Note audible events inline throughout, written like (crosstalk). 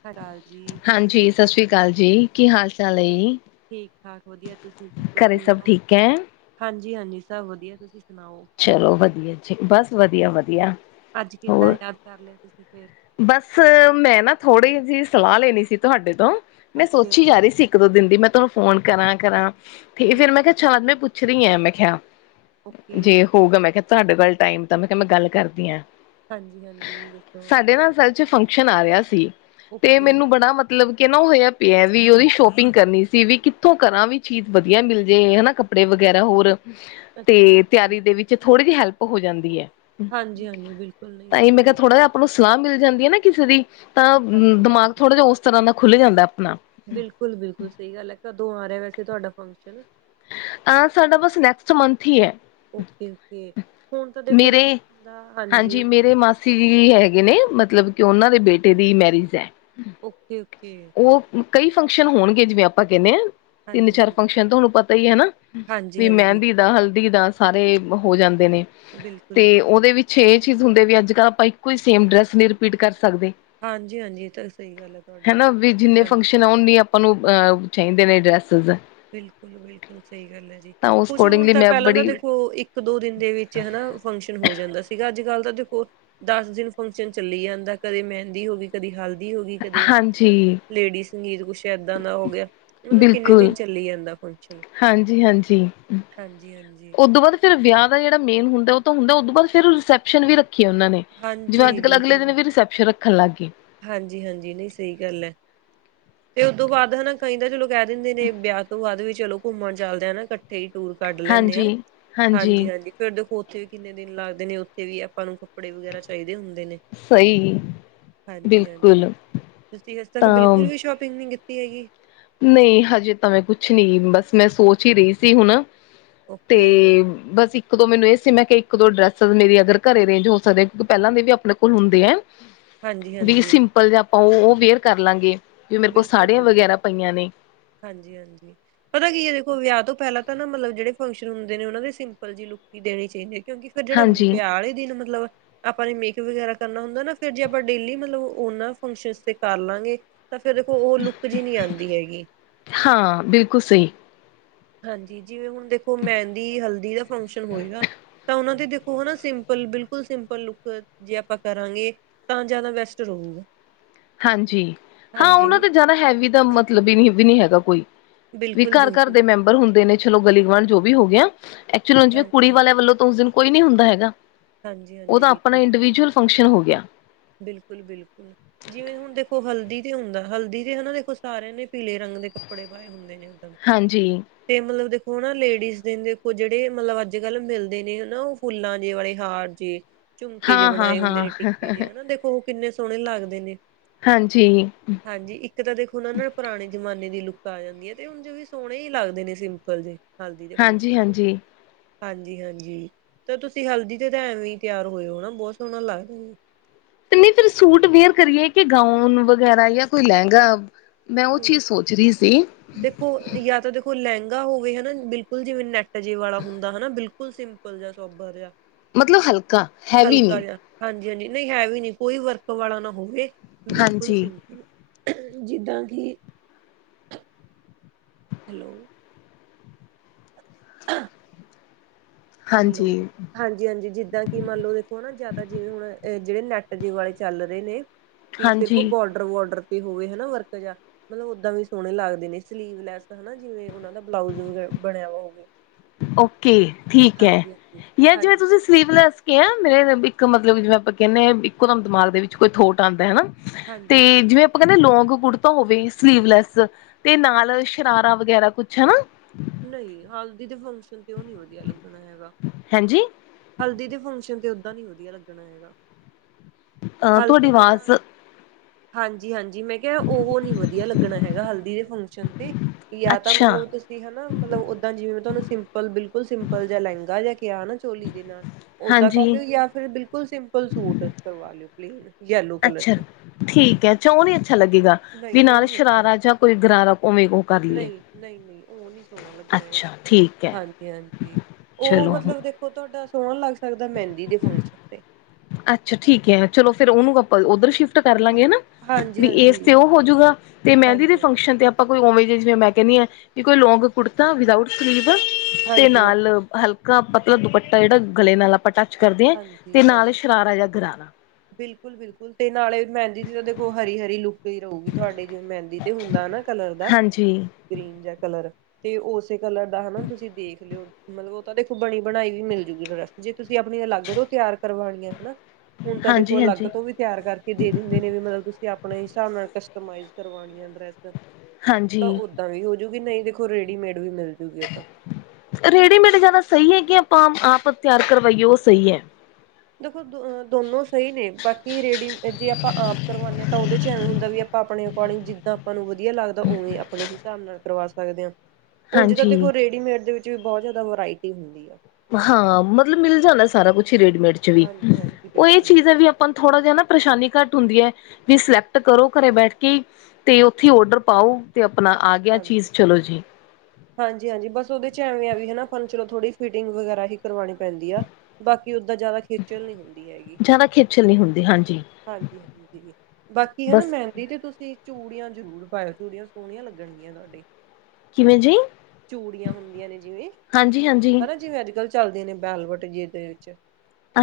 ਸਤਿ ਸ਼੍ਰੀ ਅਕਾਲ ਜੀ, ਹਾਂਜੀ, ਸਤਿ ਸ਼੍ਰੀ ਅਕਾਲ ਜੀ। ਕੀ ਹਾਲ-ਚਾਲ ਏ? ਠੀਕ-ਠਾਕ, ਵਧੀਆ। ਤੁਸੀਂ ਦੱਸੋ, ਕਿਵੇਂ ਹੋ? ਠੀਕ ਹੈ ਹਾਂਜੀ, ਹਾਂਜੀ, ਸਭ ਵਧੀਆ। ਤੁਸੀਂ ਸੁਣਾਓ? ਚਲੋ, ਵਧੀਆ ਜੀ, ਬਸ ਵਧੀਆ-ਵਧੀਆ। ਅੱਜ ਕਿੱਦਾਂ ਹੋਰ? ਯਾਦ ਕਰ ਲਿਆ ਤੁਸੀਂ ਫੇਰ? ਬਸ, ਮੈਂ ਨਾ ਥੋੜੀ ਜਿਹੀ ਸਲਾਹ ਲੈਣੀ ਸੀ ਤੁਹਾਡੇ ਤੋਂ, ਮੈਂ ਓਕੇ ਸੋਚੀ ਜਾ ਓਕੇ ਰਹੀ ਸੀ। ਇੱਕ-ਦੋ ਦਿਨ ਦੀ ਮੈਂ ਤੁਹਾਨੂੰ ਫੋਨ ਕਰਾਂ-ਕਰਾਂ ਤੇ ਠੀਕ ਫੇਰ ਹੈ ਮੈਂ ਕਿਹਾ, ਠੀਕ ਛਡ, ਮੈਂ ਪੁੱਛਦੀ ਆ, ਮੈਂ ਕਿਹਾ। ਓਕੇ ਜੇ ਹੋਊਗਾ, ਮੈਂ ਕਿਹਾ ਤੁਹਾਡੇ ਵੱਲ ਟਾਈਮ, ਤਾਂ ਮੈਂ ਕਿਹਾ, ਮੈਂ ਗੱਲ ਕਰਦੀ ਆ। ਹਾਂਜੀ ਹਾਂਜੀ ਦੱਸੋ ਸਾਡੇ ਨਾ, ਅਸਲ ਚ ਫੰਕਸ਼ਨ ਆ ਰਿਹਾ ਸੀ, ਤੇ ਓਕੇ ਮੈਨੂੰ ਬੜਾ ਮਤਬ ਮਤਲਬ ਕਿ ਨਾ, ਉਹ ਹੋਇਆ ਪਿਆ ਵੀ, ਉਹਦੀ ਸ਼ੋਪਿੰਗ ਕਰਨੀ ਸੀ। ਵੀ ਕਿੱਥੋਂ ਕਰਾਂ? ਵੀ ਚੀਜ਼ ਵਧੀਆ ਮਿਲ ਜੇ, ਹੈਨਾ? ਕੱਪ ਕੱਪੜੇ ਵਗੈਰਾ ਹੋਰ, ਅੱਛਾ ਜੀ ਤੇ ਅੱਛਾ ਤਿਆਰੀ ਦੇ ਵਿੱਚ ਥੋੜੀ ਜੀ ਹੈਲਪ ਹੋ ਜਾਂਦੀ ਹੈ। ਹਾਂਜੀ- ਹਾਂਜੀ ਬਿਲਕੁਲ ਨਹੀਂ ਇਹ ਤਾਂ, ਮੈਂ ਕਿਹਾ ਠੀਕ ਥੋੜ੍ਹਾ ਨਹੀਂ। ਜਿਹਾ ਆਪਾਂ ਨੂੰ ਸਲਾਹ ਮਿਲ ਜਾਂਦੀ ਹੈ ਨਾ ਕਿਸੇ ਦੀ, ਤਾਂ ਹਾਂਜੀ ਦਿਮਾਗ ਹਾਂਜੀ ਥੋੜਾ ਜਿ ਉਸ ਤਰਾਂ ਦਾ ਖੁੱਲ ਜਾਂਦਾ ਆਪਣਾ। ਬਿਲਕੁਲ- ਬਿਲਕੁਲ ਸਹੀ ਗੱਲ ਹੈ। ਕਦੋਂ ਆ ਰਿਹਾ ਵੈਸੇ ਤੁਹਾਡਾ ਫੰਕਸ਼ਨ? ਅ ਸਾਡਾ ਬਸ ਨੈਕਸਟ ਮੰਥ ਹੀ ਹੈ। ਓਕੇ- ਓਕੇ ਹੁਣ ਤਾਂ ਦੇਖੋ, ਹਾਂਜੀ। ਸੀ ਹੈਗੇ ਨੇ, ਮਤਲਬ ਕਿ ਉਹਨਾਂ ਦੇ ਬੇਟੇ ਦੀ ਮੈਰਿਜ ਹੈ। Okay- okay. ਉਹ ਕਈ ਫੰਕਸ਼ਨ ਹੋਣਗੇ, ਜਿਵੇਂ ਆਪਾਂ ਕਹਿੰਦੇ ਆ। ਤਿੰਨ, ਹਾਂਜੀ ਚਾਰ ਹਾਂਜੀ ਫੰਕਸ਼ਨ ਤੁਹਾਨੂੰ ਪਤਾ ਹੀ ਆ, ਹਨਾ ਹਾਂਜੀ ਵੀ ਹਾਂਜੀ ਮਹਿੰਦੀ ਦਾ, ਹਲਦੀ ਦਾ। ਸਾਰੇ ਹੋ ਜਾਂਦੇ ਨੇ, ਬਿਲਕੁਲ ਤੇ ਬਿਲਕੁਲ ਉਹਦੇ ਵਿੱਚ ਛੇ ਚੀਜ਼ ਹੁੰਦੇ ਵੀ, ਅੱਜ ਕੱਲ ਆਪਾਂ ਇੱਕੋ ਹੀ ਸੇਮ ਡਰੈਸ ਨਹੀਂ, ਰਿਪੀਟ ਕਰ ਸਕਦੇ। ਹਾਂਜੀ- ਹਾਂਜੀ ਐ ਤਾਂ ਸਹੀ ਗੱਲ ਹੈ। ਤੁਹਾਡੀ ਹਨਾ, ਵੀ ਜਿੰਨੇ ਹਾਂਜੀ ਫੰਕਸ਼ਨ ਹੋਣ ਉਹਨੀ ਆਪਾਂ ਨੂੰ ਅਹ ਚਾਹੀਦੇ ਨੇ ਡਰੈਸਿਸ ਆ। ਬਿਲਕੁਲ- ਬਿਲਕੁਲ ਸਹੀ ਗੱਲ ਹੈ ਜੀ, ਉਸ ਕੁੱਛ ਹੁਣ ਅਕੋਰਡਿੰਗਲੀ ਤਾਂ ਮੈਂ ਪਹਿਲਾਂ ਦਾ ਬੜੀ ਦੇਖੋ ਇੱਕ, ਇੱਕ, ਦੋ ਦਿਨ ਦੇ ਵਿੱਚ ਹਨਾ ਫੰਕਸ਼ਨ ਹੋ ਜਾਂਦਾ ਸੀਗਾ। ਅੱਜ ਕੱਲ ਤਾਂ ਦੇਖੋ ਦਸ ਦਿਨ ਫੰਕਸ਼ਨ ਚੱਲੀ ਜਾਂਦਾ, ਕਦੇ ਮਹਿੰਦੀ ਹੋ ਗਣੀ। ਕਦੀ ਹਲਦੀ ਹੋ ਗਈ, ਕਦੇ ਹਾਂਜੀ ਲੇਡੀ ਸੰਗੀਤ, ਕੁਛ ਏਦਾਂ ਦਾ ਹੋ ਗਿਆ। ਮਤਲਬ ਕਿੰਨੇ ਬਿਲਕੁਲ ਦਿਨ ਚੱਲੀ ਜਾਂਦਾ ਫੰਕਸ਼ਨ ਹਾਂਜੀ- ਹਾਂਜੀ, ਹਾਂਜੀ-ਹਾਂਜੀ, ਓ- ਉਦੋਂ ਬਾਅਦ ਫੇਰ ਵਿਆਹ ਦਾ ਜਿਹੜਾ ਮੇਨ ਹੁੰਦਾ, ਤਾਂ ਹੁੰਦਾ ਓਦੋਂ ਬਾਅਦ ਫੇਰ ਰਿਸੈਪਸ਼ਨ ਵੀ ਰ- ਰੱਖੀ ਉਹਨਾਂ ਨੇ ਜਿਵੇਂ, ਹਾਂਜੀ ਅੱਜ ਕੱਲ ਅਗਲੇ ਦਿਨ ਵੀ ਰਿਸੈਪਸ਼ਨ ਰੱਖਣ ਲੱਗ ਗਣੇ। ਹਾਂਜੀ- ਹਾਂਜੀ ਨਹੀਂ ਸਹੀ ਗੱਲ ਹੈ। ਤੇ ਉਹਦੋਂ ਬਾਅਦ ਹਨਾ, ਕਈ ਤਾਂ ਚਲੋ ਕਹਿ ਦਿੰਦੇ ਨੇ, ਵਿਆਹ ਤੋਂ ਬਾਅਦ ਵੀ ਚਲੋ ਘੁੰਮਣ ਚੱਲਦੇ ਆ ਨਾ। ਇਕ- ਇਥੇ ਹੀ ਟੂਰ ਕੱਢ ਲੈਂਦੇ ਹਾਂ। ਹਾਂਜੀ ਹਾਂਜੀ- ਹਾਂਜੀ। ਫੇਰ ਦੇਖੋ ਉੱਥੇ ਵੀ ਕਿੰਨੇ ਦਿਨ ਲੱਗਦੇ ਨੇ। ਉੱਥੇ ਵੀ ਆਪਾਂ ਨੂੰ ਕੱਪੜੇ ਵਗੈਰਾ ਚਾਹੀਦੇ ਹੁੰਦੇ ਨੇ। ਸਹੀ। ਹਾਂਜੀ- ਹਾਂਜੀ ਬਿਲਕੁਲ ਤੁਸੀਂ ਅੱਜੇ ਤੱਕ ਤਾਂ ਬਿਲਕੁਲ ਵੀ ਸ਼ੋਪਿੰਗ ਨਹੀਂ ਕੀਤੀ ਹੈਗੀ। ਨਹੀਂ ਹਜੇ ਤਾਵੇਂ ਕੁਛ ਨਹੀਂ ਬਸ ਮੈਂ ਸੋਚ ਹੀ ਰਹੀ ਸੀ, ਹੁਣ। ਤੇ ਓਕੇ ਬਸ ਇੱਕ- ਮੈਨੁ ਏ ਸੀ ਇਕ- ਦੋ ਡਰੈਸਾਂ ਮੇਰੇ ਅਗਰ ਘਰੇ ਅਰੇਂਜ ਹੋ ਸਕਦੇ। ਮੇਰੇ ਪਹਿਲਾਂ ਦੀਆਂ ਵੀ ਆਪਣੇ ਕੋਲ ਹੋਦੀ ਏ। ਵੀ ਹਾਂਜੀ-ਹਾਂਜੀ ਸਿੰਪਲ ਜਾਂ ਪਾਂਉਹ ਉਹ ਵੇਅਰ ਕਰ ਲਾਂਗੇ, ਜੋ ਮੇਰੇ ਕੋਲ ਸਾਰਿਆਂ ਵਗੈਰਾ ਪਈਆਂ ਨੇ। ਹਾਂਜੀ- ਹਾਂਜੀ। ਪਤਾ ਕੀ ਇਹ, ਦੇਖੋ ਵਿਆਹ ਤੋਂ ਪਹਿਲਾਂ ਤਾਂ ਨਾ ਮਤਲਬ ਜਿਹੜੇ ਫੰਗਸ਼ਨ ਹੁੰਦੇ ਨੇ, ਉਹਨਾ ਦੇ ਸਿਪਲ ਲੁੱਕ ਹੀ ਦੇਣੇ ਚਾਹੀਦੀ ਹੈ। ਕਿਉਕਿ ਜਿਹੜਾ ਹਾਂਜੀ ਵਿਆਹ ਵਾਲੇ ਦਿਨ ਮਤਲਬ- ਆਪਾਂ ਨੇ ਮੇਕਅਪ ਵਗੈਰਾ ਕਰਨਾ ਹੁੰਦਾ ਨਾ, ਫੇਰ ਜੇ ਆਪਾਂ ਡੇਲੀ ਮਤਲਬ ਉਹਨਾ ਫੰਗਸ਼ਨ ਤੇ ਕਰ ਲਾਗੇ। ਤਾਂ ਫੇਰ ਦੇਖੋ ਉਹ ਲੁੱਕ ਜਿਹੀ ਨਹੀ ਆਉਦੀ ਹੈਗੀ। ਹਾਂ। ਬਿਲਕੁਲ ਸਹੀ। ਹਾਂਜੀ। ਜਿਵੇਂ ਹੁਣ ਦੇਖੋ ਮਹਿੰਦੀ, ਹਲਦੀ ਦਾ ਫੰਕਸ਼ਨ ਹੋਏਗਾ। ਤਾਂ ਉਹਨਾਂ ਦੇੋ ਉਹ ਨਾ ਸਿੰਪਲ, ਬਿਲਕੁਲ ਸਿੰਪਲ ਲੁੱਕ ਜੇ ਆਪਾਂ ਕਰਾਂਗੇ। ਤਾਂ ਜ਼ਿਆਦਾ ਬੈਸਟ ਰਹੇਗਾ। ਹਾਂਜੀ। ਹਾਂ, ਉਹਨਾਂ ਤੇ ਜਾਦਾ ਹੈਵੀ ਤਾਂ ਮਤਲਬ ਨਹੀਂ ਵੀ ਨਹੀਂ ਹੈਗਾ ਕੋਈ। ਵੀ ਬਿਲਕੁਲ ਘਰ ਘਰ -ਬਿਲਕੁਲ। ਦੇ ਮੈਂਬਰ ਹੁੰਦੇ ਨੇ, ਚਲੋ ਗਲੀ ਗੁਆਂਢ ਜੋ ਵੀ ਹੋ ਗ। ਐਕਚੁਲੀਿਵੇਂ ਕੁੜੀ ਹਾਂਜੀ ਵਾਲਿਆਂ ਵੱਲੋਂ ਤਾਂ ਉਸ ਦਿਨ ਕੋਈ ਨਹੀਂ ਹੁੰਦਾ ਹੈਗਾ। ਹਾਂਜੀ ਹਾਂਜੀ ਉਹਦਾ ਆਪਣਾ ਬਿਲਕੁਲ ਇੰਡੀਵਿਜੂਅਲ ਫੰਕਸ਼ਨ ਹੋ ਗਿਆ। ਬਿਲਕੁਲ- ਬਿਲਕੁਲ। ਜਿਵੇਂ ਹੁਣ ਦੇਖੋ ਹਲਦੀ ਤੇ ਹੁੰਦਾ, ਹਲਦੀ ਤੇ ਹਨਾ ਦੇਖੋ, ਸਾਰਿਆਂ ਨੇ ਪੀਲੇ ਰੰਗ ਦੇ ਕੱਪੜੇ ਪਾਏ। ਹੁੰਦੇ ਨੇ ਉੱਦਾਂ। ਹਾਂਜੀ। ਤੇ ਮਤਲਬ ਦੇਖੋ ਹਨ ਨਾ ਲੇਡੀਜ਼ ਦੇ ਦੇਖੋ, ਜਿਹੜੇ ਮਤਲਬ, ਅਜ ਕਲ ਮਿਲਦੇ ਨੇ ਹਨਾ। ਉਹ ਫੁੱਲਾ ਜੇ ਵਾਲੇ ਹਾਰ ਜੇ, ਝੁਮਕੇ ਜੇ, ਹਾਂ ਹਾਂ ਬਣਾਏ ਹੁੰਦੇ ਹਾਂ ਨੇ ਟਿਕੇ ਜਿ ਹਨਾ। ਦੇਖੋ, ਉਹ ਕਿਨੇ ਸੋਹਣੇ ਲੱਗਦੇ ਨੇ। ਹਾਂਜੀ। ਹਾਂਜੀ। ਇਕ ਤਾਂ ਦੇਖੋ ਨਾ ਨਾਲ ਪੁਰਾਣੇ ਜਮਾਨੇ ਦੀ ਲੁੱਕ ਆ ਜਾਦੀ ਹੈ। ਤੇ ਹੁਣ ਜਵੀ ਸੋਹਣੇ ਹੀ ਲੱਗਦੇ ਨੇ ਸਿੰਪਲ ਜੇ। ਹਲਦੀ ਦੇ ਹਾਂਜੀ ਫੰਗਸ਼ਨ ਤੇ- ਹਾਂਜੀ ਹਾਂਜੀ- ਹਾਂਜੀ। ਤਾਂ ਤੁਸੀ ਹਲਦੀ ਤੇ ਤਾਂ ਐਵੇ ਹੀ ਤਿਆਰ ਹੋਏ ਹੋ ਨਾ ਬਹੁਤ ਸੋਹਣਾ ਲੱਗਦਾ ਜੀ। ਤੇ ਨਹੀ ਫਿਰ ਸੂਟ ਵੇਅਰ ਕਰੀਏ, ਕਿ ਗਾਊਨ ਵਗੈਰਾ ਜਾਂ ਕੋਈ ਲਹਿਗਾ। ਮੈਂ ਉਹ ਹਮ ਚੀਜ਼ ਸੋਚ ਰਹੀ ਸੀ। ਦੇਖੋ, ਜਾਂ ਤਾਂ ਦੇਖੋ ਲਹਿਗਾ ਹੋਵੇ, ਹਨਾ। ਬਿਲਕੁਲ ਜਿਵੇ ਨੈਟ ਜੇ ਵਾਲਾ ਹੁੰਦਾ ਹਨਾ। ਬਿਲਕੁਲ ਸਿੰਪਲ। ਲ ਜਾਹਾ ਸੌਬਰ ਜਿਹਾ। (unintelligible) ਮਤਲਬ ਹਲਕਾ ਹੈਵੀ ਹਲਕਾ ਨਹੀਂ। ਜਹਾ। ਹਾਂਜੀ- ਹਾਂਜੀ ਨਹੀ ਹੈ ਵੀ ਨਹੀ, ਕੋਈ ਵਰਕ ਵਾਲਾ ਨਾ ਹੋਵੇ। ਬਿਲਕੁਲ ਹਾਂਜੀ, ਸਿੰਪਲ, ਜਿੱਦਾਂ ਕਿ- ਹੈਲੋ, ਹਲੋ, ਹਾਂਜੀ, ਹਾਂਜੀ- ਹਾਂਜੀ। ਜਿੱਦਾਂ- ਕਿ ਮੰਨਲਓ ਦੇਖੋ ਨਾ, ਜਿਆਦਾ ਜਿਵੇ ਹੁਣ ਜਿਹੜੇ ਨੈਟ ਦੇ ਵਾਲਲੇ ਚਲ ਰਹੇ ਨੇ, ਕਿ ਸਿਰਫ ਹਾਂਜੀ ਬੋਡਰ ਡਵੋਡਰ ਤੇ ਹੋਵੇ ਹਨਾ, ਵਰਕ ਜਾ- ਮਤਲਬ ਓਦਾ ਵੀ ਸੋਹਣੇ ਲੱਗਦੇ ਨੇ ਸਲੀਵਲੈਸ ਹਨਾ, ਜਿਵੇ ਉਹਨਾਂ ਦਾ ਬਲਾਊਜ ਬਣਿਆ ਵਾ ਹੋਵੇ। ਓਕੇ, ਠੀਕ ਹੈ। ਹਾਂਜੀ-ਹਾਂਜੀ, ਜਾਂ ਜਿਵੇ ਹਾਂਜੀ, ਤੁਸੀ ਸੀਵਲੈਸ ਕਿਹਾ, ਮੇਰੇ ਇਕ ਮਤਲਬ ਜਿਵੇ ਆਪਾਂ ਕਹਿਦੇ ਹ ਇਕੋਦਮ ਦਿਮਾਗ ਦੇ ਵਿਚ ਕੋਈ ਥੋਟ ਆਉਦਾ। ਹਨਾ। ਤੇ ਹਾਂਜੀ-ਹਾਂਜੀ। ਜਿਵੇ- ਆਪਾਂ ਕਹਿਦੇ ਲੋਂਂਗ ਕੁੜਤਾ ਹੋਵੇ ਸਲੀਵਲੈਸ, ਤੇ ਨਾਲ ਸ਼ਰਾਰਾ ਵਗੈਰਾ ਕੁਛ ਹਨਾ। ਨਹੀ, ਹਾਲਦੀ ਦੇ ਫੰਗਸ਼ਨ ਤੇ ਉਹ ਨਹੀ ਵਧੀਆ ਲੱਗਣਾ ਹੈਗਾ। ਹਾਂਜੀ। ਹਲਦੀ ਦੇ ਫੰਗਸ਼ਨ ਤੇ ਓਦਾ ਨੀ ਵਧੀਆ ਲੱਗਣਾ ਹੈਗਾ। ਅਹ ਤੁਹਾਡੀ ਹਲਦੀ ਤੇ ਤਾਂ, ਆਵਾਜ਼ ਹਾਂਜੀ- ਹਾਂਜੀ। ਜੀ ਮੈ ਕਿਹਾ, ਉਹ ਨੀ ਵਧੀਆ ਲੱਗਣਾ ਹੈਗਾ ਹਲਦੀ ਦੇ ਫੰਗਸ਼ਨ ਤੇ ਜਾਂ ਤਾਂ ਅੱਛਾ ਮਤਲਬ ਮਤਲਬ ਓਦਾਂ ਜਿਵੇ ਮੈ ਤੁਹਾਨੂੰ ਸਿੰਪਲ ਬਿਲਕੁਲ ਸਿੰਪਲ ਜ ਲਹਿੰਗਾ ਜਿਹਾ ਕਿਹਾ ਚੋਲੀ ਨਾਲ ਓਦਾਂ ਕਰ ਹਾਂਜੀ ਲਿਓ ਜਾਂ ਫਿਰ ਬਿਲਕੁਲ ਸਿੰਪਲ ਸੂਟ ਕਰਵਾ ਲਿਓ ਪਲੇਨ। ਯੈਲੋ ਕਲਰ ਅਛਾ। ਚ ਠੀਕ ਹੈ, ਅਛਾ ਉਹ ਨੀ ਅਛਾ ਲਗੇਗਾ। ਨਹੀਂ ਵੀ ਉਹ ਨਾਲ ਨੀ ਅੱਛਾ ਸ਼ਰਾਰਾ ਜਾਂ ਕੋਈ ਗਰਾਰਾ ਉਵੇਂ ਕੁ ਉਹ ਕਰ ਲਈਏ। ਨਹੀਂ-ਨਹੀਂ ਉਹ ਨੀ ਸੋਹਣਾ ਲੱਗਣਾ ਹੈਗਾ ਅੱਛਾ ਠੀਕ ਹੈ ਹਾਂਜੀ-ਹਾਂਜੀ। ਉਹ ਚਲੋ ਮਤਲਬ ਦੇਖ ਤੁਹਾਡਾ ਸੋਹਣਾ ਲੱਗ ਸਕਦਾ ਮਹਿੰਦੀ ਦੇ ਫੰਕਸ਼ਨ ਤੇ। ਅੱਛਾ। ਠੀਕ ਹੈ। ਚਲੋ ਫੇਰ ਉਹਨੂੰ ਆਪ ਉਧਰ ਸ਼ਿਫ ਕਰ ਲਾਂਗੇ ਹੈ ਨਾ, ਹਾਂਜੀ ਵੀ ਇਸ ਹਾਂਜੀ ਤੇ ਉਹ ਹੋਜੂਗਾ, ਤੇ ਮਹਿੰਦੀ ਦੇ ਹਾਂਜੀ ਹਾਂਜੀ ਫੰਕਸ਼ਨ ਤੇ ਆਪ ਆਪਾਂ ਕੋਈ ਉਵੇਂ ਜ ਜਿਵੇਂ ਮੈਂ ਕਹਿੰਦੀ ਹਾਂ। ਕਿ ਕੋਈ ਲੌਂਗ ਕੁੜਤਾ, ਵਿਦਊਟ ਸਲੀਵ ਤੇ ਹਾਂਜੀ ਨਾਲ ਹਲਕਾ ਪਤਲਾ ਦੁਪੱਟਾ ਜਿਹੜਾ ਗਲੇ ਨਾਲ ਆਪਾਂ ਟੱਚ ਕਰਦੇ ਹਾਂ, ਤੇ ਨਾਲ ਹੀ ਸ਼ਰਾਰਾ ਜਾਂ ਗਰਾਰਾ। ਬਿਲਕੁਲ-ਬਿਲਕੁਲ ਤੇ ਨਾਲੇ ਮਹਿੰਦੀ ਜੀ ਤਾਂ ਦੇਖੋ ਹਰੀ-ਹਰੀ ਲੂਕ। ਫੇਰ ਹੳਗੀ ਤੁਹਾਡੇ ਜਿਵੇ ਮਹਿੰਦੀ ਤੇ ਹੁੰਦਾ ਨਾ ਕਲਰ ਦਾ ਹਾਂਜੀ ਗ੍ਰੀਨ ਜਾਂ ਕਲਰ। ਤੇ ਉਸੇ ਕਲਰ ਦਾ ਹਨਾ ਤੁਸੀ ਦੇਖ ਲਿਓ। ਮਤਲਬ ਉਹ ਤਾਂ ਦੇਖੋ ਬਣੀ ਬਣਾਈ ਵੀ। ਮਿਲ ਜੂਗੀ ਡਰੈਸ ਜੇ ਤੁਸੀ ਆਪਣੀਆਂ ਅਲਗੋ ਤਿਆਰ ਕਰਵਾਉਣੀਆਂ ਹਨ। ਹੁਣ ਤਾਂ ਦੇਖੋ ਹਾਂਜੀ ਅਲੱਗ ਹਾਂਜੀ ਤੋ ਵੀ। ਤਿਆਰ ਕਰਕੇ ਦੇ ਦਿੰਦੇ ਨੇ ਵੀ। ਮਤਲਬ ਤੁਸੀ ਆਪਣੇ ਹਿਸਾਬ ਨਾਲ ਕਸਟਮਈਟ ਫਿਟਿੰਗ ਕਰਵਾ ਡਰੈਸ। ਤਾਂ ਹਾਂਜੀ ਓਦਾਂ ਵੀ ਹੋਜੂਗੀ ਨਹੀ। ਦੇਖੋ ਰੇਡੀਮੇਡ ਵੀ ਮਿਲਜੂਗੀ ਉਹਦ ਤਾਂ। ਰੇਡੀਮੇਡ ਜਿਆਦਾ ਸਹੀ ਹੈ। ਕਿ ਆਪਾਂ ਆਪ ਤਿਆਰ ਕਰਵਾਈਏ ਉਹ ਸਹੀ ਹੈ। ਦੇਖੋ ਦੋਹ ਦੋਨੋ ਸਹੀ ਨੇ। ਬਾਕੀ ਰੇਡੀ ਜੇ ਆਪਾਂ ਆਪ ਕਰਵਾਉਦੇ ਹਾਂ। ਤਾਂ ਉਹਦੇ 'ਚ ਐਵੇ ਹੁੰਦਾ ਵੀ। ਆਪਾਂ ਆਪਣੇ ਅਕੋਰਡਿੰਗ ਜਿੰਦਾਂ ਆਪਾਂ ਨੂੰ ਵਧੀਆ ਲੱਗਦਾ ਉਵੇ ਆਪਣੇ ਹਿਸਾਬ ਨਾਲ ਕਰਵਾ ਸਕਦੇ ਹਾਂ। ਉਝ ਤਾਂ ਹਾਂਜੀ ਦੇਖੋ ਰੇਡੀਮੇਡ ਦੇ ਵਿਚ ਵੀ ਬਹੁਤ ਜ਼ਿਆਦਾ ਵਰਾਇਟੀ ਹੁੰਦੀ ਆ। ਹਾਂ ਮਤਲਬ ਮਿਲ ਜਾਂਦਾ ਸਾਰਾ ਕੁਛ ਹੀ ਰੇਡੀਮੇਡ 'ਚ ਵੀ। ਹਾਂਜੀ ਹਾਂਜੀ ਉਹ ਇਹ ਬਿਲਕੁਲ ਚੀਜ ਹੈ। ਵੀ ਆਪਾਂ ਥੋੜਾ ਜਿਹਾ ਨਾ ਪਰੇਸ਼ਾਨੀ ਘੱਟ ਹੁੰਦੀ ਹੈ। ਵੀ ਸਿਲੈਕਟ ਕਰੋ ਘਰੇ ਬੈਠ ਕੇ ਹੀ। ਤੇ ਉੱਥੇ ਓਡਰ ਪਾਓ। ਤੇ ਆਪਣਾ ਆ ਗਿਆ ਚੀਜ਼ ਚਲੋ ਜੀ। ਹਾਂਜੀ-ਹਾਂਜੀ ਬਸ ਉਹਦੇ ਚ ਐਵੇਂ ਆ ਵੀ ਹਨਾ ਫ ਚਲੋ ਥੋੜ੍ਹੀ ਫਿਟਿੰਗ ਵਗੈਰਾ ਹੀ ਕਰਵਾਣੀ ਪੈਂਦੀ ਆ। ਬਾਕੀ ਓਦਾਂ ਜ਼ਿਆਦਾ। ਖੇਚਲ ਨਹੀ ਹੁੰਦੀ। ਹੈਗੀ ਜ਼ਿਆਦਾ ਖੇਚਲ ਨਹੀਂ ਹੁੰਦੀ ਹਾਂਜੀ ਹਾਂਜੀ-ਹਾਂਜੀ ਬਾਕੀ ਹਨਾ। ਬਸ ਮੈਂ ਦੀਦੀ ਤੁਸੀਂ ਚੂੜੀਆਂ ਜ਼ਰੂਰ ਪਾਇਓ। ਚੂੜੀਆਂ ਸੋਹਣੀਆਂ ਲੱਗਣਗੀਆਂ। ਤੁਹਾਡੇ ਕਿਵੇਂ ਜੀ ਚੂੜੀਆਂ ਹੁੰਦੀਆਂ ਨੇ ਜਿਵੇਂ ਹਾਂਜੀ ਹਾਂਜੀ ਪਤਾ ਜਿਵੇਂ ਅੱਜ-ਕੱਲ੍ਹ। ਚੱਲਦੇ ਨੇ ਬੈਲਵਟ ਜਿਦੇ ਵਿੱਚ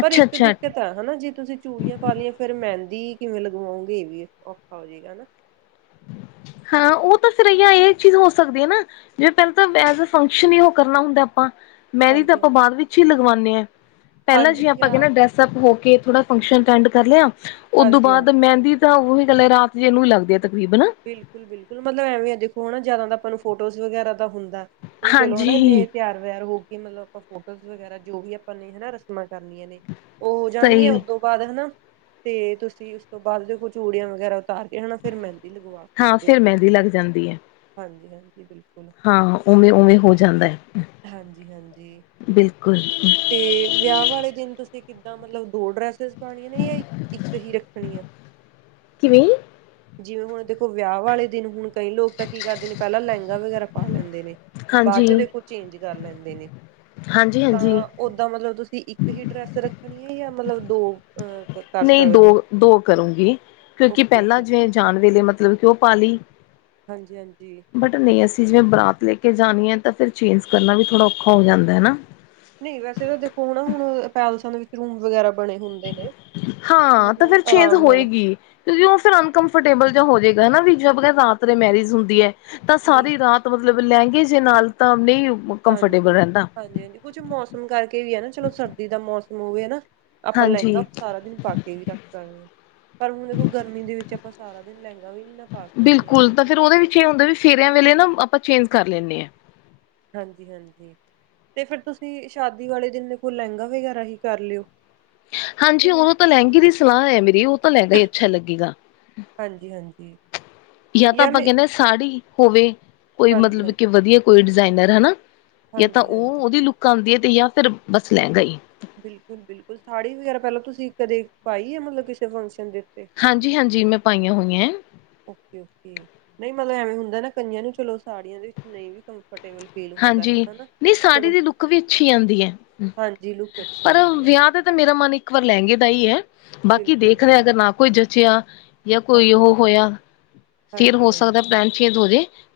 ਪਰ ਇੱਕ ਅੱਛਾ ਦਿੱਕਤ ਹੈ। ਹਨਾ ਜੇ ਤੁਸੀਂ ਚੂੜੀਆਂ ਪਾ ਲਈਆਂ। ਫੇਰ ਮਹਿੰਦੀ ਕਿਵੇਂ ਲਗਵਾਓਗੇ ਇਹ ਵੀ ਔਖਾ ਹੋ ਜਾਏਗਾ ਹਨਾ। ਹਾਂ ਉਹ ਤਾਂ ਫਿਰ ਇ ਇਹ ਚੀਜ਼ ਹੋ ਸਕਦੀ ਹੈ ਨਾਂ। ਜਿਵੇਂ ਤੀਨ ਦੀਨ ਤਾਂ ਐਜ ਫੰਕਸ਼ਨ ਹੀ ਉਹ ਕਰਨਾ ਹੁੰਦਾ ਆਪਾਂ। ਮੇਹਦੀ ਤਾਂ ਹਾਂਜੀ ਆਪਾਂ ਹਾਂਜੀ ਬਾਅਦ ਵਿੱਚ ਹੀ ਲਗਵਾਉਂਦੇ ਹਾਂ। ਪਹਿਲਾਂ ਜਿ ਹਾਂਜੀ ਆਪਾਂ ਆ ਕਹਿੰਦੇ ਡਰੈਸ। ਸਬ ਹੋ ਕੇ ਥੋੜਾ ਫੰਕਸ਼ਨ ਅਟੈਂਡ ਕਰ ਲਿਆ। ਉਦੋਂ ਹਾਂਜੀ ਬਾਅਦ ਹਾਂਜੀ ਮਹਿੰਦੀ। ਤਾਂ ਉਹੀ ਇਕੱਲੇ ਰਾਤ ਜੇ ਇਹਨੂੰ ਹੀ ਲੱਗਦੇ ਆ ਤਕਰੀਬਨ। ਬਿਲਕੁਲ-ਬਿਲਕੁਲ। ਮਤਲਬ ਐਵੇਂ ਦੇਖੋ ਹੈ ਨਾ ਜ਼ਿਆਦਾ ਤਾਂ ਆਪਾਂ ਫੋਟੋਜ਼ ਵਗੈਰਾ ਦਾ ਹੁੰਦਾ। ਵੀ ਚਲੋ ਹਨਾ ਇੰਨੇ ਹਾਂਜੀ ਤਿਆਰ-ਵਿਆਰ ਹੋ ਗਈ ਮਤਲਬ। ਫੋਰਸਜ ਵਗੈਰਾ। ਜੋ ਵੀ ਆਪਾਂ ਨੇ ਹਨਾ ਰਸਮਾਂ ਕਰਨੀਆਂ ਨੇ। ਉਹ ਹੋ ਸਹੀ ਜਾਣਗੀਆਂ ਉਦੋਂ ਬਾਅਦ ਹਨਾ ਤੇ ਤੁਸੀਂ ਉਸ ਤੋਂ ਬਾਅਦ ਦੇਖੋ ਚੂੜੀਆਂ ਵਗੈਰਾ ਉਤਾਰ ਕੇ ਹਨਾ। ਫੇਰ ਮਹਿੰਦੀ ਲਗਵਾ। ਹਾਂ ਫਿਰ ਮਹਿੰਦੀ ਲੱਗ ਜਾਂਦੀ ਹੈ। ਹਾਂਜੀ-ਹਾਂਜੀ ਬਿਲਕੁਲ। ਹਾਂ ਉਵੇਂ- ਉਵੇਂ ਹੋ ਜਾਂਦਾ ਹੈ। ਹਾਂਜੀ-ਹਾਂਜੀ। ਬਿਲਕੁਲ ਤੇ ਵਿਆਹ ਵਾਲੇ ਦਿਨ ਤੁਸੀਂ ਕਿੱਦਾਂ ਮਤਲਬ। ਦੋ ਡਰੈਸਿਸ ਪਾਣੀਆਂ ਨੇ ਜਾਂ ਇੱਕ ਇੱਕ ਹੀ ਰੱਖਣੀਆਂ। ਕਿਵੇਂ? ਜਿਵੇਂ ਹੁਣ ਦੇਖੋ। ਵਿਆਹ ਵਾਲੇ ਦਿਨ ਹੁਣ ਕਈ ਲੋਕ ਤਾਂ ਕੀ ਕਰਦੇ ਨੇ ਪਹਿਲਾਂ ਲਹਿੰਗਾ ਵਗੈਰਾ ਪਾ ਲੈਂਦੇ ਨੇ। ਬਾਅਦ ਹਾਂਜੀ ਚ ਦੇਖੋ ਚੇਂਜ ਕਰ ਲੈਂਦੇ ਨੇ ਹਾਂਜੀ ਹਾਂਜੀ ਤਾਂ। ਓਦਾਂ ਮਤਲਬ ਤੁਸੀਂ ਇੱਕ ਹੀ ਡਰੈੱਸ ਰੱਖਣੀ ਹੈ। ਜਾਂ ਮਤਲਬ ਦੋ ਆਂ। ਨਹੀਂ ਦੋ-ਦੋ ਕਰੂੰਗੀ। ਹੋ ਕਿਉਂਕਿ ਓਕੇ ਪਹਿਲਾਂ ਓਕੇ ਜਿਵੇਂ ਜਣ ਵੇਲੇ ਮਤਲਬ ਕਿ ਉਂਹ ਪਾ ਲਈ। ਹਾਂਜੀ-ਹਾਂਜੀ। ਬਟ ਨਹੀਂ। ਅਸੀਂ ਜਿਵੇਂ ਬਰਾਤ ਲੈ ਕੇ ਜਾਣੀ ਹੈ। ਤਾਂ ਫਿਰ ਚੇਂਜ ਕਰਨਾ ਵੀ ਥੋੜ੍ਹਾ ਔਖਾ ਹੋ ਜਾਂਦਾ ਨਾ। ਨਹੀਂ ਵੈਸੇ ਤਾਂ ਦੇਖੋ ਹੁਣ ਨਾ ਹੁਣ ਪੈਲਸਾਂ ਦੇ ਵਿੱਚ ਰੂਮ ਵਗੈਰਾ ਬਣੇ ਹੁੰਦੇ ਨੇ। ਹਾਂ ਤਾਂ ਮਤਲਬ ਫਿਰ ਚੇਂਜ਼ ਆਰਾਮ ਨਾਲ ਹੋਏਗੀ। ਕਿਉਂਕਿ ਉਹ ਫਿਰ ਅਨਕਫਰਟੇਬਲ ਜਾਂ ਹੋ ਜਾਵੇਗਾ। ਵੀ ਜੀ ਬਰ ਰਾਤ ਰ ਮੈਰਿਜ ਹੁੰਦੀ ਹੈ। ਤਾਂ ਸਾਰੀ ਬਿਲਕੁਲ ਰਾਤ ਮਤਲਬ ਲਹਿੰਗੇ ਜੇ ਨਾਲ ਤਾਂ ਨਹੀਂ ਕੰਫਰਟੇਬਲ ਰਹਿੰਦਾ। ਕੁੱਛ ਮੌਸਮ ਕਰਕੇ ਵੀ ਹੈ। ਨਾ ਚਲੋ ਸਰਦੀ ਦਾ ਮੌਸਮ ਹੋਵੇ ਹਨਾ। ਆਪਾਂ ਲਹਿੰਗਾ ਹਾਂਜੀ ਸਾਰਾ ਦਿਨ ਪਾ ਕੇ ਵੀ ਰੱਖ ਸਕਦੇ। ਪਰ ਹੁਣ ਦੇਖੋ ਗਰਮੀ ਦੇ ਵਿੱਚ ਆਪਾਂ ਸਾਰਾ ਦਿਨ ਲਹਿੰਗਾ ਵੀ ਨੀ ਨਾ ਪਾ ਸਕਦੇ ਹੈਗੇ। ਕੀ ਹੁੰਦਾ ਆਵੀ ਫੇਰਿਆਂ ਵੇਲੇ ਨਾ ਆਪਾਂ ਚੇਂਜ ਕਰ ਲੈਂਦੇ ਹਾਂ। ਹਾਂਜੀ -ਹਾਂਜੀ। ਤੇ ਫਿਰ ਤੁਸੀਂ ਸ਼ਾਦੀ ਵਾਲੇ ਦਿਨ ਦੇ ਕੋਲੋਂ ਲਹਿੰਗਾ ਵਗੈਰਾ ਹੀ ਕਰ ਲਿਓ। ਕਿ ਹਾਂਜੀ ਨਹੀਂ ਉਹਦਾ ਤਾਂ ਲਹਿੰਗੇ ਦੀ ਸਲਾਹ ਹੈ ਮੇਰੀ ਉਹ ਤਾਂ ਲਹਿੰਗਾ ਹੀ ਅੱਛਾ ਲੱਗੇਗਾ। ਹਾਂਜੀ-ਹਾਂਜੀ ਯਾਂ ਤਾਂ ਯਾਰ ਆਪਾਂ ਮੈਂ ਕਹਿੰਣੇ ਸਾੜੀ ਹੋਵੇ ਕੋਈ ਮਤਲਬ ਹਾਂਜੀ-ਹਾਂਜੀ, ਕਿ ਵਧੀਆ ਕੋਈ ਡਿਜ਼ਾਇਨਰ ਹਨਾ। ਯਾਂ ਤਾਂ ਉਹ ਹਾਂਜੀ-ਹਾਂਜੀ। ਉਹਦੀ ਲੁੱਕ ਆਂਦੀ ਹੈ ਤੇ ਯਾ ਫਿਰ ਬਸ ਲੈਂਹਿਗਾ ਹੀ ਬਿਲਕੁਲ-ਬਿਲਕੁਲ ਸਾੜੀ ਵਗੈਰਾ ਪਹਿਲਾਂ ਤੁਸੀਂ ਕਦੇ ਪਾਈ ਆ ਮਤਲਬ ਕਿਸੇ ਫੰਕਸ਼ਨ ਦੇ ਉਤੇ ਹਾਂਜੀ-ਹਾਂਜੀ ਮੈਂ ਪਾਈਆਂ ਹੋਈਆਂ ਹੈ। ਓਕੇ-ਓਕੇ ਨਹੀਂ ਮਤਲਬ ਐਵੇਂ ਹੁੰਦਾ ਨਾ ਕਈਆਂ ਨੂੰ ਚਲੋ ਸਾੜੀਆਂ ਦੇ ਵਿੱਚ ਨਹੀਂ ਵੀ ਕੰਫਰਟੇਬਲ ਫੀਲ ਹੁੰਦਾ ਹਾਂਜੀ ਹੈਗਾ ਨਾ ਨਹੀਂ ਚਲੋ ਸਾੜੀ ਦੀ ਲੁੱਕ ਵੀ ਅੱਛੀ ਆਂਦੀ ਹੈ ਹਾਂਜੀ ਲੁੱਕ ਅੱਛੀ ਪਰ ਆਂਦੀ ਆ ਵਿਆਹ ਦੇ ਮੇਰਾ ਮਨ ਇੱਕ ਵਾਰ ਲਹਿੰਗੇ ਦਾ ਹੀ ਹੈ ਬਾਕੀ ਬਿਲਕੁਲ ਦੇਖਦੇ ਅਗਰ ਨਾ ਕੋਈ ਜਚਿਆ ਯਾ ਕੋਈ ਹਾਂਜੀ ਉਹ ਹੋਇਆ ਫਿਰ ਹੋ ਹਾਂਜੀ ਹਾਂਜੀ ਸਕਦਾ ਪੈਂ ਚੇਂਜ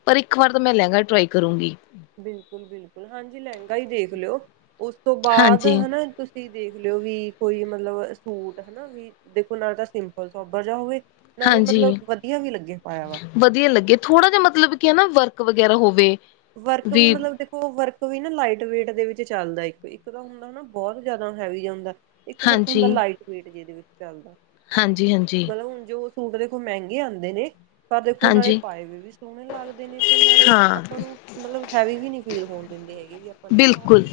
ਪਰ ਇੱਕ ਵਾਰ ਤਾਂ ਮੈਂ ਲਹਿੰਗਾ ਟਰਾਈ ਕਰੂੰਗੀ। ਬਿਲਕੁਲ-ਬਿਲਕੁਲ ਹਾਂਜੀ ਲਹਿੰਗਾ ਹੀ ਦੇਖ ਲਓ ਉਸ ਤੋਂ ਬਾਅਦ ਹਾਂਜੀ। ਹਨਾ ਤੁਸੀਂ ਤੁਸੀਂ ਦੇਖ ਲਿਓ ਵੀ ਕੋਈ ਮਤਲਬ ਸੂਟ ਹਨਾ ਵੀ ਦੇਖੋ ਨਾ ਤਾਂ ਸਿੰਪਲ ਸੋਬਰ ਜਿਹਾ ਹੋਵੇ। ਨਾਲੇ ਮਤਲਬ ਹਾਂਜੀ, ਵਧੀਆ ਵੀ ਲੱਗੇ ਪਾਇਆ ਵਾ। ਵਧੀਆ ਲੱਗੇ ਥੋੜਾ ਜ ਮਤਲਬ ਕਿ ਨਾ ਵਰਕ ਵਗੈਰਾ ਹੋਵੇ। ਵਰਕ ਵੀ ਮਤਲਬ ਦੇ ਉਹ ਵਰਕ ਵੀ ਨਾ ਲਾਈਟ ਵੇਟ ਦੇ ਵਿੱਚ ਚੱਲਦਾ ਇੱਕ ਤਾਂ ਹੁੰਦਾ ਹਨਾ ਬਹੁਤ ਜ਼ਿਆਦਾ ਹੈਵੀ ਜਾਂਦਾ। ਇੱਕ ਵਰਕ ਹੁੰਦਾ ਲਾਈਟ ਵੇਟ ਜਿਦੇ ਵਿੱਚ ਚੱਲਦਾ। ਹਾਂਜੀ-ਹਾਂਜੀ ਮਤਲਬ ਹੁਣ ਜੋ ਸੂਟ ਦੇਖੋ ਮਹਿੰਗੇ ਹੁੰਦੇ ਨੇ। ਆਪਾਂ ਦੇਖੋ ਨਾਲੇ ਹਾਂਜੀ ਪਾਏ ਵੇ ਵੀ ਸੋਹਣੇ ਲੱਗਦੇ ਨੇ ਤੇ ਨਾਲੇ ਹਾਂ ਆਪਾਂ ਨੂੰ ਮਤਲਬ ਹੈਵੀ ਵੀ ਨਹੀ ਫੀਲ ਹੋਣ ਦਿੰਦੇ ਹੈਗੇ ਵੀ ਨੇ ਪਾ ਬਿਲਕੁਲ ਲਏ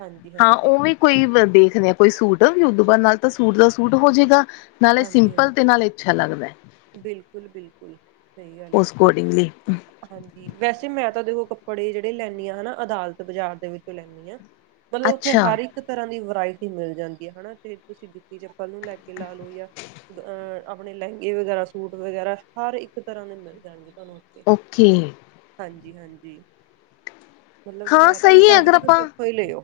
ਹਾਂਜੀ ਹਾਂ ਹਾਂਜੀ ਉਵੇਂ ਕੋਈ ਦੇਖਦੇ ਆ ਕੋਈ ਸੂਟ ਵੀ ਉਦੂ ਬਾ ਨਾਲ ਤਾਂ ਸੂਟ ਦਾ ਸੂਟ ਹੋ ਜਾਏਗਾ। ਨਾਲੇ ਸਿੰਪਲ ਤੇ ਨਾਲ ਅੱਛਾ ਲੱਗਦਾ। ਬਿਲਕੁਲ-ਬਿਲਕੁਲ ਸਹੀ ਗੱਲ ਹੈ। ਉਸ ਅਕੋਰਡਿੰਗਲੀ ਹਾਂਜੀ ਵੈਸੇ ਮੈਂ ਤਾਂ ਦੇਖੋ ਕੱਪੜੇ ਜਿਹੜੇ ਲੈਣੀ ਹਾਂ ਹਨਾ ਅਦਾਲਤ ਬਾਜ਼ਾਰ ਦੇ ਵਿੱਚੋਂ ਲੈਣੀ ਆਂ। ਮਤਲਬ ਉੱਥੇ ਅੱਛਾ। ਹਰ ਇੱਕ ਇੱਕ ਤਰ੍ਹਾਂ ਦੀ ਵਰਾਇਟੀ ਮਿਲ ਜਾਂਦੀ ਹੈ ਹਨਾ ਤੇ ਤੁਸੀਂ ਜੁੱਤੀ ਚੱਪਲ ਨੂੰ ਲੈ ਕੇ ਲਾ ਲਓ ਜਾਂ ਅਹ ਆਪਣੇ ਲਹਿੰਗੇ ਵਗੈਰਾ ਸੂਟ ਵਗੈਰਾ ਹਰ ਇੱਕ ਤਰ੍ਹਾਂ ਦੇ ਮਿਲ ਜਾਣਗੇ ਤੁਹਾਨੂੰ ਉਥੇ ਓਕੇ ਹਾਂਜੀ-ਹਾਂਜੀ ਹਾਂ ਸਹੀ ਹੈ ਅਗਰ ਕਿ ਤੁਸੀਂ ਆਪਾਂ ਉੱਥੋਂ ਹੀ ਲਿਓ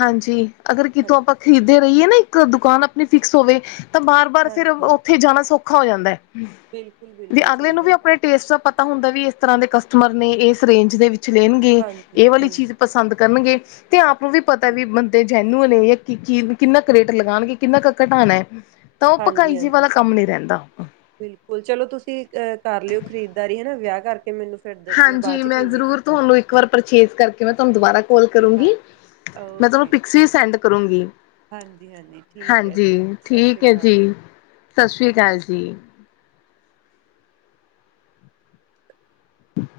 ਹਾਂਜੀ ਅਗਰ ਕਿਥੋਂ ਹਾਂਜੀ ਆਪਾਂ ਖਰੀਦੇ ਰਹੀਏ ਨਾ ਇੱਕ ਦੁਕਾਨ ਆਪਣੀ ਫਿਕਸ ਹੋਵੇ ਤਾਂ ਬਾਰ- ਬਾਰ ਫਿਰ ਹਾਂਜੀ ਉਥੇ ਜਾਣਾ ਸੌਖਾ ਹੋ ਜਾਂਦਾ ਹੈ। ਬਿਲਕੁਲ ਵੀ ਬਿਲਕੁਲ ਅਗਲੇ ਸਹੀ ਨੂੰ ਵੀ ਗੱਲ ਆਪਣੇ ਟੇਸਟ ਦਾ ਪਤਾ ਹੁੰਦਾ ਵੀ ਇਸ ਤਰ੍ਹਾਂ ਦੇ ਕਸਟਮਰ ਨੇ ਇਸ ਰੇਂਜ ਦੇ ਵਿੱਚ ਲੈਣਗੇ। ਹਾਂਜੀ ਇਹ ਵਾਲੀ ਚੀਜ਼ ਹਾਂਜੀ ਪਸੰਦ ਕਰਨਗੇ ਤੇ ਆਪ ਨੂੰ ਵੀ ਪਤਾ ਜੀ ਵੀ ਤੇ ਜੈਨੂਨ ਕਿੰਨਾ ਕੁ ਰੇਟ ਲਗਾਂਣਗੇ ਕਿੰਨਾ ਕੁ ਘਟਾਣਾ ਤਾਂ ਉਹ ਹਾਂਜੀ ਪਕਾਈ ਜੀ ਹਾਂਜੀ ਵਾਲਾ ਕੰਮ ਨੀ ਰਹਿੰਦਾ। ਬਿਲਕੁਲ ਚਲੋਂ ਤੁਸੀਂ ਅਹ ਕਰ ਲਿਓ ਖ਼ਰੀਦਦਾਰੀ ਹਨਾ ਵਿਆਹ ਕਰਕੇ ਕਿ ਮੈਨੂੰ ਫੇਰ ਦੱਸਿਓ ਬਾਅਦ 'ਚ ਕਿਵੇਂ ਰਿਹਾ ਤੁਹਾਡਾ ਪਰ ਪਰਚੇਸ ਕਰਕੇ ਮੈਂ ਤੁਹਾਨੂੰ ਦੁਬਾਰਾ ਕਾਲ ਕਰੂੰਗੀ ਹਾਂਜੀ ਮੈਂ ਤੁਹਾਨੂੰ ਪੀਕਸ ਵੀ ਸੈਂਡ ਕਰੂੰਗੀ। ਹਾਂਜੀ-ਹਾਂਜੀ ਠੀਕ ਹੈ ਜੀ ਹਾਂਜੀ ਸਤਿ ਸ੍ਰੀ ਠੀਕ ਹੈ ਜੀ ਅਕਾਲ। ਸਤਿ ਸ਼੍ਰੀ ਅਕਾਲ ਜੀ।